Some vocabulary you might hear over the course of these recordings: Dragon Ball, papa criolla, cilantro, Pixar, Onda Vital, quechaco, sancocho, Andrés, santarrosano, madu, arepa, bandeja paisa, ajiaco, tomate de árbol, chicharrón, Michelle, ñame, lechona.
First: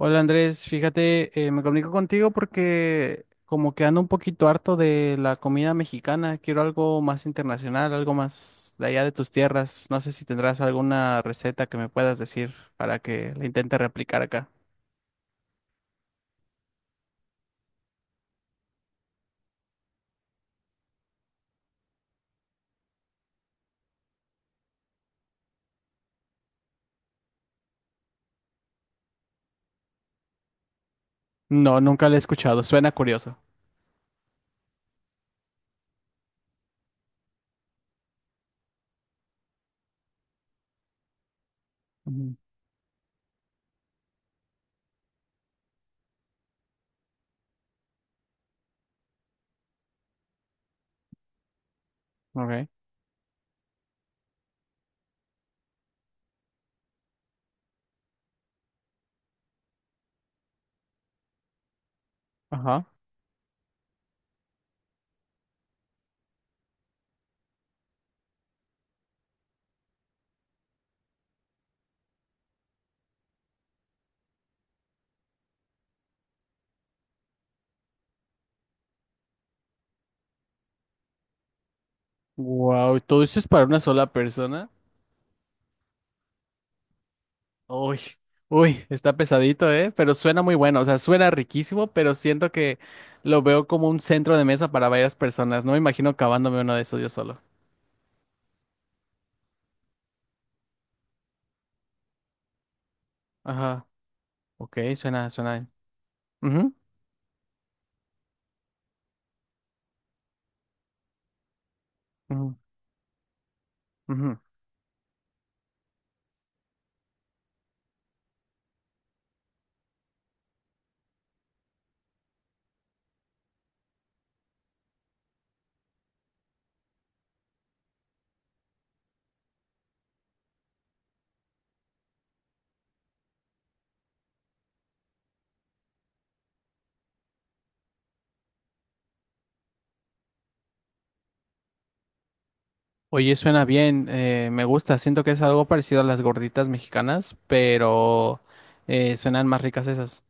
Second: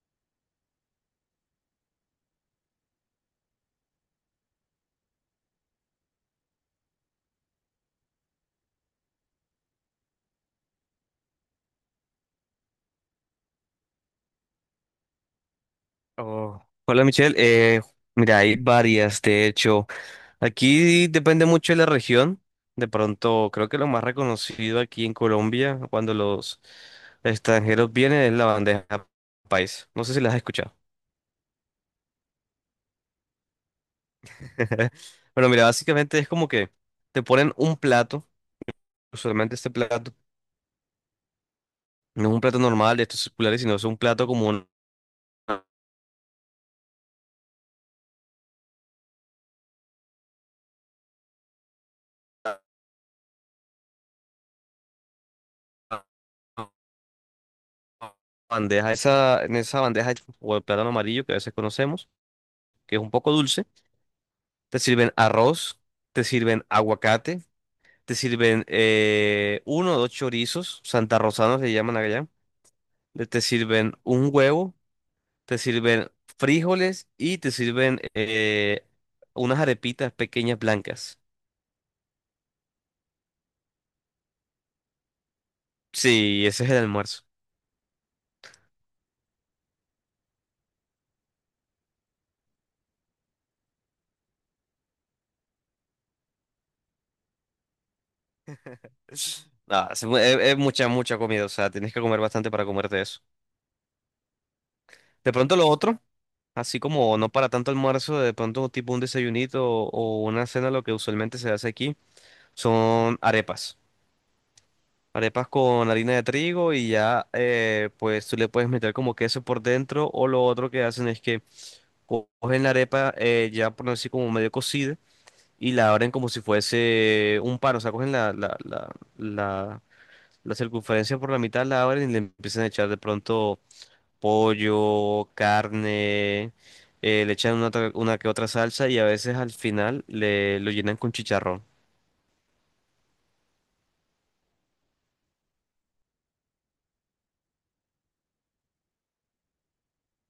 Hola Andrés, fíjate, me comunico contigo porque como que ando un poquito harto de la comida mexicana, quiero algo más internacional, algo más de allá de tus tierras. No sé si tendrás alguna receta que me puedas decir para que la intente replicar acá. Oh, hola Michelle. Mira, hay varias, de hecho. Aquí depende mucho de la región. De pronto, creo que lo más reconocido aquí en Colombia, cuando los extranjeros vienen, es la bandeja país. No sé si las has escuchado. No, nunca la he escuchado, suena curioso. Bueno, mira, básicamente es como que te ponen un plato, usualmente este plato no es Ujú. un plato normal de estos circulares, sino es un plato como una Ok. bandeja, esa, en esa bandeja o el plátano amarillo que a veces conocemos, Ajá. que es un poco dulce. Te sirven arroz, te sirven aguacate, te sirven uno o dos chorizos, santarrosanos le llaman allá, te sirven un huevo, te sirven frijoles y te sirven unas arepitas pequeñas blancas. Wow, ¿todo eso es para una sola persona? Sí, ese es el almuerzo. Uy, uy, está pesadito, ¿eh? Pero suena muy bueno, o sea, suena riquísimo, pero siento que lo veo como un centro de mesa para varias personas. No me imagino acabándome uno de esos yo solo. Es- es mucha, mucha comida, o sea, tienes que comer bastante para comerte eso. Ajá, ok, suena, De pronto suena. lo otro, Ujú, así como no para tanto almuerzo, de pronto tipo un desayunito o una cena, lo que usualmente se hace aquí ujú, son arepas. ujú. Arepas con harina de trigo y ya, pues tú le puedes meter como queso por dentro o lo otro que hacen es que cogen la arepa ya por así como medio cocida y la abren como si fuese un pan, o sea, cogen la, la circunferencia por la mitad, la abren y le empiezan a echar de pronto pollo, carne, le echan una que otra salsa y a veces al final le lo llenan con chicharrón. Oye, suena bien, me gusta, siento que es algo parecido a las gorditas mexicanas, pero suenan más ricas esas.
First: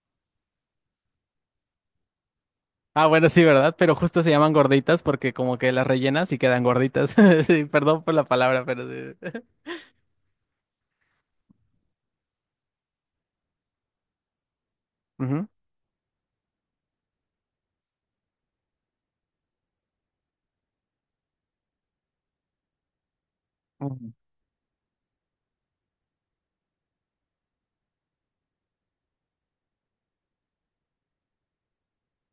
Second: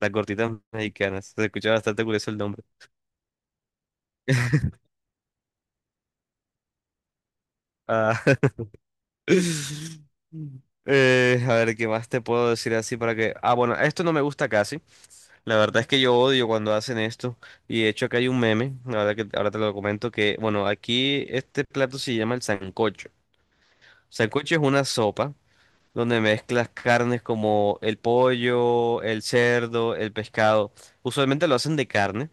Las gorditas mexicanas, se escucha bastante curioso el nombre. Ah, bueno, sí, ¿verdad? Pero justo se llaman gorditas porque como que las rellenas y quedan gorditas. Sí, perdón por Ah. la palabra, pero sí. A ver, ¿qué más te puedo decir así para que... Ah, bueno, esto no me gusta casi. Ujú. La verdad es que yo odio cuando hacen esto. Y de hecho acá hay un meme, la verdad que ahora te lo comento, que, bueno, aquí este plato se llama el sancocho. Ujú. Sancocho es una sopa donde mezclas carnes como el pollo, el cerdo, el pescado. Usualmente lo hacen de carne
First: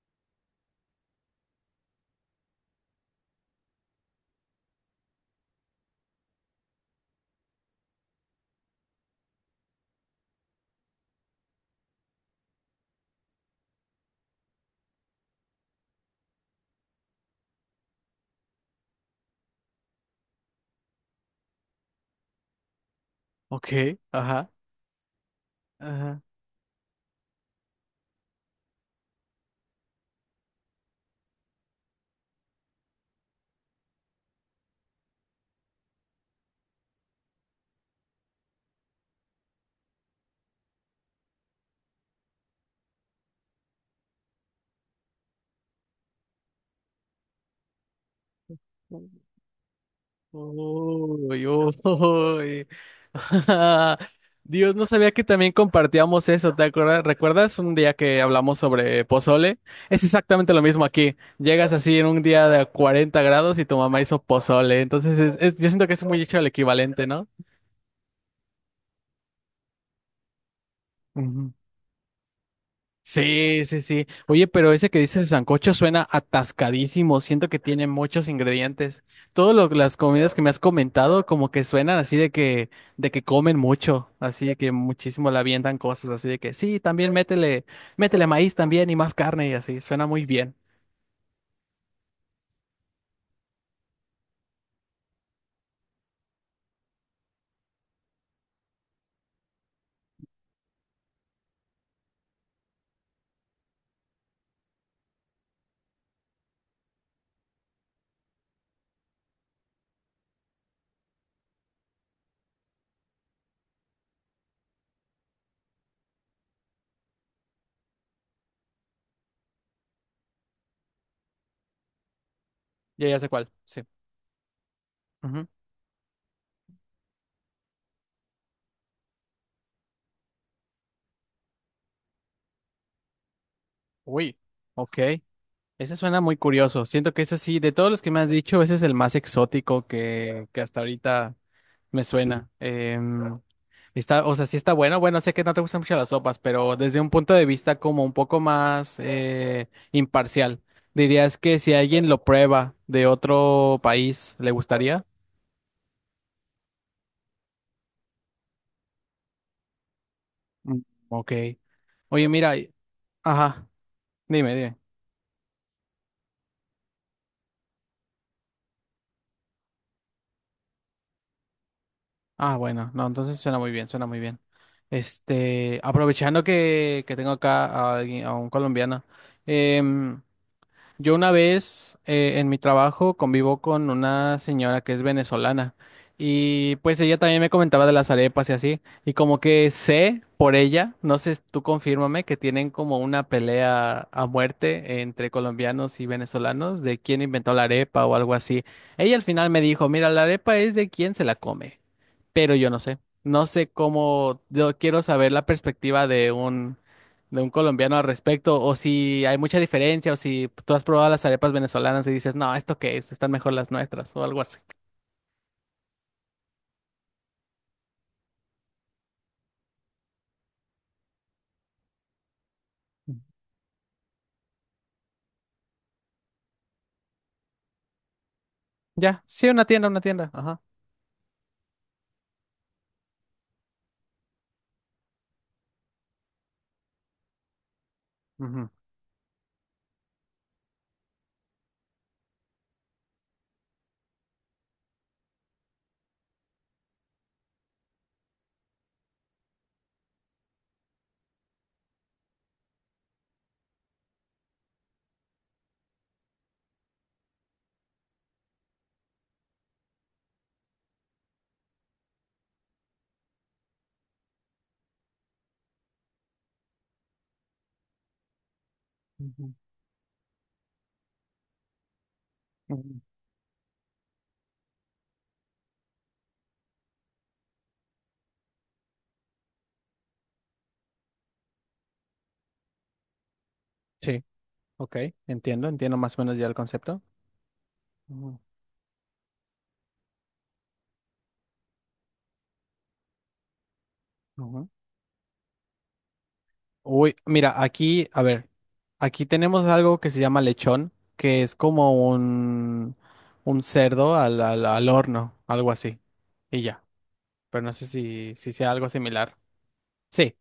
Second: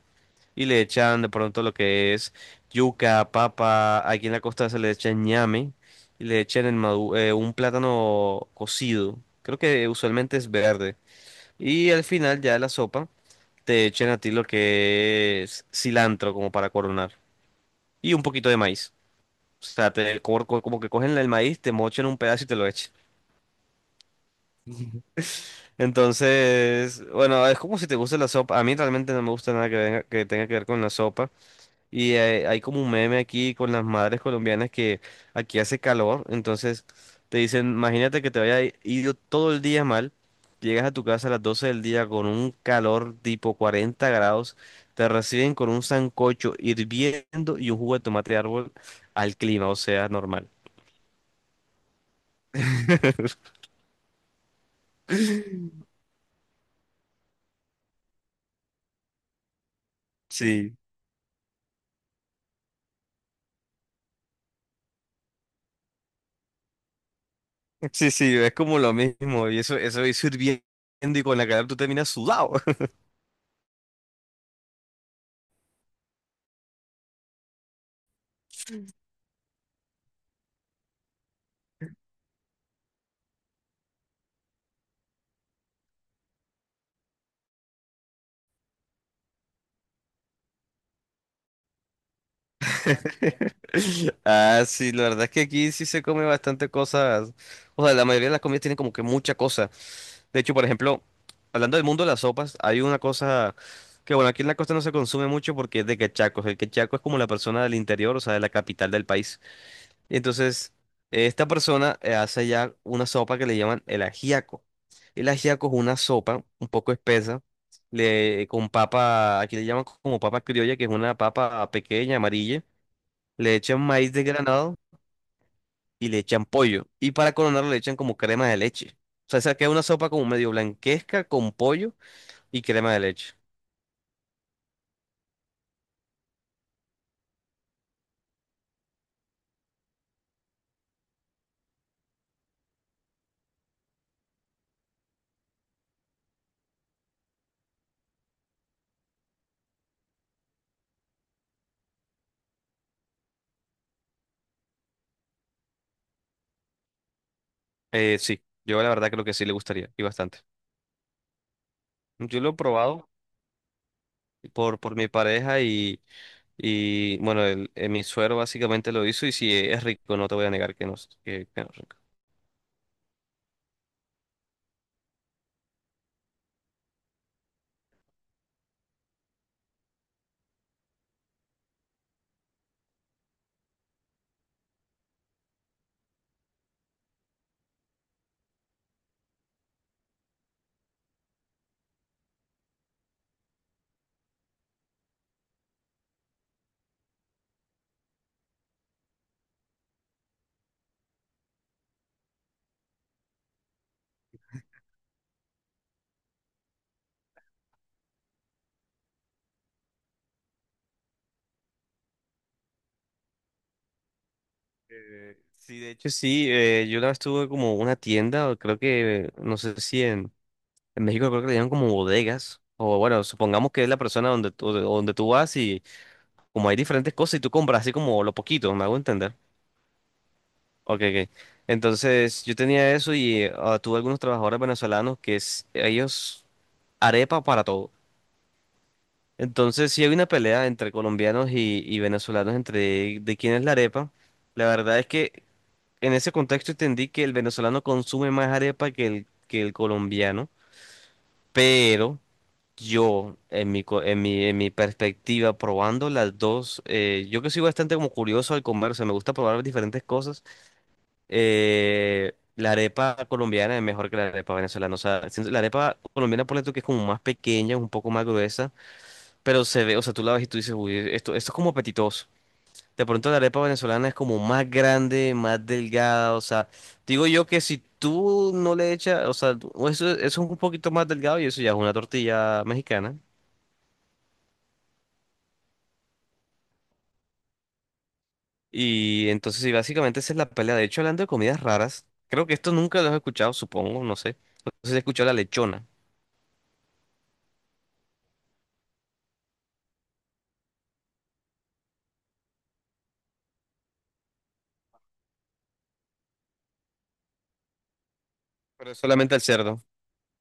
y le echan de pronto lo que es yuca, papa, aquí en la costa se le echan ñame y le echan un plátano cocido, creo que usualmente es verde, y al final ya de la sopa te echan a ti lo que es cilantro como para coronar y un poquito de maíz. O sea, te, como, como que cogen el maíz, te mochan un pedazo y te lo echan. Ok, ajá. Ajá. Entonces, bueno, es como si te gusta la sopa. A mí realmente no me gusta nada que tenga que ver con la sopa. Y hay como un meme aquí con las madres colombianas que aquí hace calor, entonces te dicen, imagínate que te haya ido todo el día mal, llegas a tu casa a las 12 del día con un calor tipo 40 grados, te reciben con un sancocho hirviendo y un jugo de tomate de árbol al clima, o sea, normal. Uy, uy. Dios, no sabía que también compartíamos eso, ¿te acuerdas? ¿Recuerdas un día que hablamos sobre pozole? Es exactamente lo Sí, mismo aquí. Llegas así en un día de 40 grados y tu mamá hizo pozole, entonces yo siento que es muy hecho el equivalente, ¿no? sí, sí, es como lo mismo, y eso es hirviendo y con la calor tú terminas sudado. Sí, sí, sí. Oye, pero ese que dices de sancocho suena atascadísimo. Siento que tiene muchos ingredientes. Todas las comidas que me has comentado como que suenan así de que comen mucho, así de que muchísimo le avientan cosas, así de que sí, también métele, métele maíz también y más carne y así. Suena muy bien. Ah, sí, la verdad es que aquí sí se come bastante cosas. O sea, la mayoría de las comidas tienen como que mucha cosa. De hecho, por ejemplo, hablando del mundo de las sopas, hay una cosa que, bueno, aquí en la costa no se consume mucho porque es de quechacos. El quechaco es como la persona del interior, o sea, de la capital del país. Y entonces, esta persona hace ya una sopa que le llaman el ajiaco. El ajiaco es una sopa un poco espesa. Con papa, aquí le llaman como papa criolla, que es una papa pequeña, amarilla, Ya, ya sé le cuál. echan Sí. maíz desgranado Ujú. y le echan pollo. Y para coronarlo le echan como crema de leche. O sea, esa queda una sopa como medio blanquesca con pollo y crema de leche. Uy, ok. Ese suena muy curioso. Siento que ese sí, de todos los que me has dicho, ese es el más exótico que hasta ahorita me suena. Está, o sea, sí está bueno. Bueno, sé que no te gustan mucho las sopas, pero desde un punto de vista como un poco más imparcial, dirías que si alguien lo prueba de otro país, ¿le gustaría? Sí, yo la verdad creo que sí le gustaría y bastante. Mm, ok. Oye, Yo lo he mira, y- probado ajá, dime, dime. Por mi pareja y bueno, mi suero básicamente lo hizo y sí, es rico, no te voy a negar que no, que no es rico. Ah, bueno, no, entonces suena muy bien, suena muy bien. Este, aprovechando que tengo acá a alguien, a un colombiano, em, yo una vez en mi trabajo convivo con una señora que es venezolana y pues ella también me comentaba de las arepas y así y como que sé por ella, no sé, tú confírmame que tienen como una pelea a muerte entre colombianos y venezolanos de quién inventó la arepa o algo así. Ella al final me dijo, mira, la arepa es de quién se la come, pero yo no sé, no sé cómo, yo quiero saber la perspectiva de un colombiano al respecto, o si hay mucha diferencia, o si tú has probado las arepas venezolanas y dices, no, ¿esto qué es? Están mejor las nuestras, o algo así. Sí, de hecho sí, yo la vez tuve como una tienda, o creo que, no sé si en... En México creo que le llaman como bodegas. O bueno, supongamos que es la persona donde tú vas y como hay diferentes cosas y tú compras así como lo poquito, me hago Ya, entender. sí, una tienda, una tienda. Ajá. Ok, ok. Entonces yo tenía eso y tuve algunos trabajadores venezolanos que es, ellos arepa para todo. Ujú, Entonces sí hay una pelea entre colombianos y venezolanos entre de quién es la arepa. La verdad es que en ese contexto entendí que el venezolano consume más arepa que que el colombiano, pero... Yo, en mi perspectiva, probando las dos, yo que soy bastante como curioso al comer, o sea, me gusta probar diferentes cosas. La arepa colombiana es mejor que la arepa venezolana. O sea, siento- la arepa colombiana, ponle tú que es como más pequeña, un poco más gruesa, ujú, pero se ve, o sea, tú la ves y tú dices, uy, esto es como apetitoso. ujú. De pronto la arepa venezolana es como más grande, más delgada, o sea, digo yo que si tú no le echas, o sea, eso, eso es un poquito más delgado y eso ya es una tortilla mexicana. Sí, ok, entiendo, entiendo más o menos ya el concepto. Ujú, Y entonces, sí, básicamente esa es la pelea. De hecho, hablando de comidas raras, creo que esto nunca lo has escuchado, supongo, no sé. ujú. No sé si has escuchado la lechona, Uy, mira, aquí, a ver, aquí tenemos algo que se llama lechón, que es como un cerdo al, al horno, algo así. Y ya, pero no sé si, si sea algo pero es solamente similar. al cerdo. Sí,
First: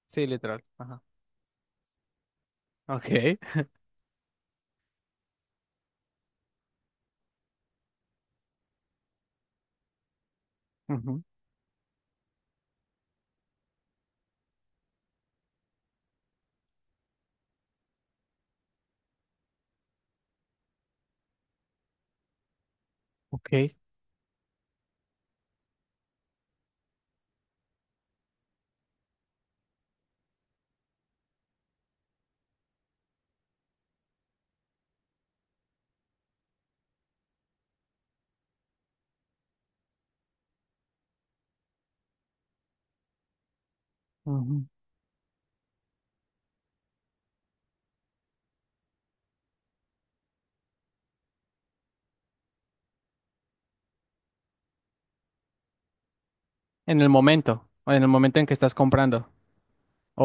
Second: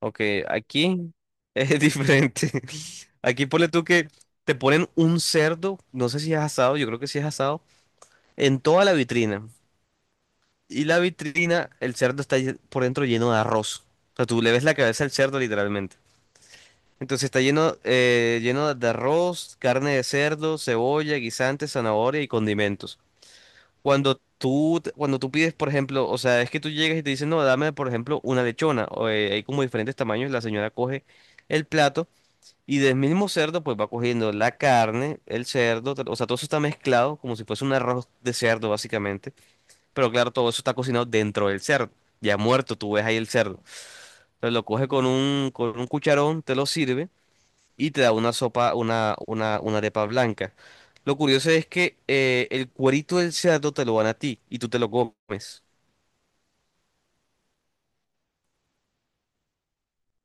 Ok, sí, literal. Ajá. aquí es diferente. Okay. Aquí ponle tú que te ponen un cerdo, no sé si es asado, yo creo que sí es asado, en toda la vitrina. Y la Ujú. vitrina, el cerdo está por dentro lleno de arroz. O sea, tú le ves la cabeza al cerdo literalmente. Entonces está lleno, lleno de arroz, carne de cerdo, cebolla, guisantes, zanahoria y condimentos. Ok. Cuando tú pides, por ejemplo, o sea, es que tú llegas y te dicen, no, dame, por ejemplo, una lechona. O, hay como diferentes tamaños, la señora coge el plato y del mismo cerdo, pues va cogiendo la carne, o sea, todo eso está mezclado como si fuese un arroz de cerdo, básicamente. Pero claro, todo eso está cocinado dentro del cerdo. Ya muerto, tú ves ahí el cerdo. Entonces Ujú. lo coge con con un cucharón, te lo sirve y te da una sopa, una arepa blanca. Lo curioso es que el cuerito del cerdo te lo dan a ti y tú te lo comes. En el momento, o en el momento en que estás comprando.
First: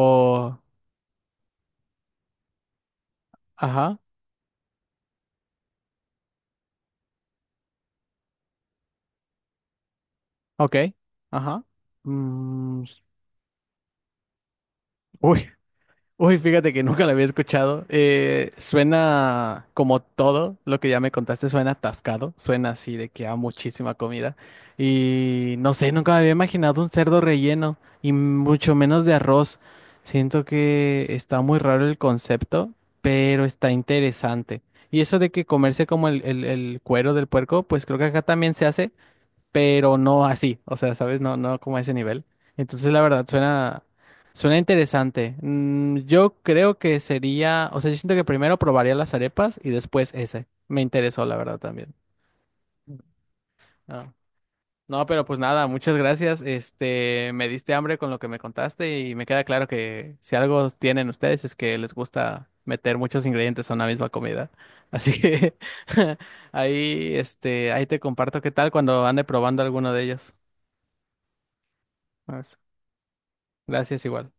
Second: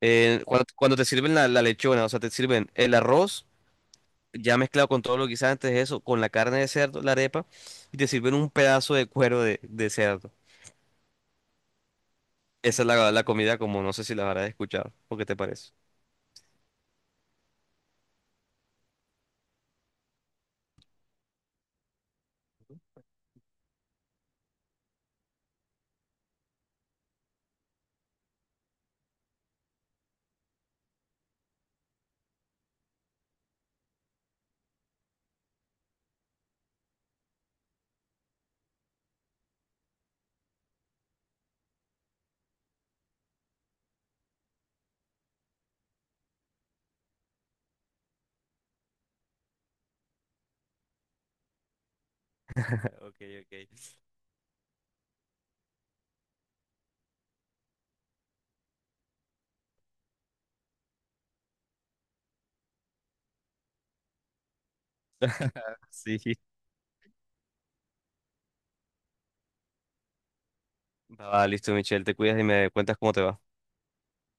Cuando te sirven la lechona, o sea, te sirven el arroz ajá, ya mezclado con todo lo que hice antes de eso, con la carne de cerdo, la arepa, y te sirven un pedazo de cuero de cerdo. ok, ajá. Mm, Esa es la comida como no sé si la habrás escuchado. ¿O qué te uy, parece? uy, fíjate que nunca la había escuchado. Suena como todo lo que ya me contaste, suena atascado, suena así de que hay muchísima comida. Y no sé, nunca me había imaginado un cerdo relleno y mucho menos de arroz. Siento que está muy raro el concepto, pero está interesante. Y eso de que comerse como el, el cuero del puerco, pues creo que acá también se hace pero no así, o sea, ¿sabes? No, no como a ese nivel. Entonces, la verdad, suena, suena interesante. Mm, yo creo que sería, o sea, yo siento que primero probaría las arepas y después ese. Me interesó, la verdad, también. Ok, ok. Ah, no, pero pues nada, muchas gracias. Este, me diste hambre con lo que me contaste y me queda claro que si algo tienen ustedes es que les gusta meter muchos ingredientes a una misma comida. Así que Sí. ahí, este, ahí te comparto qué tal cuando ande probando alguno de ellos. Va, listo, Michelle, te cuidas y me cuentas cómo te va. Gracias igual.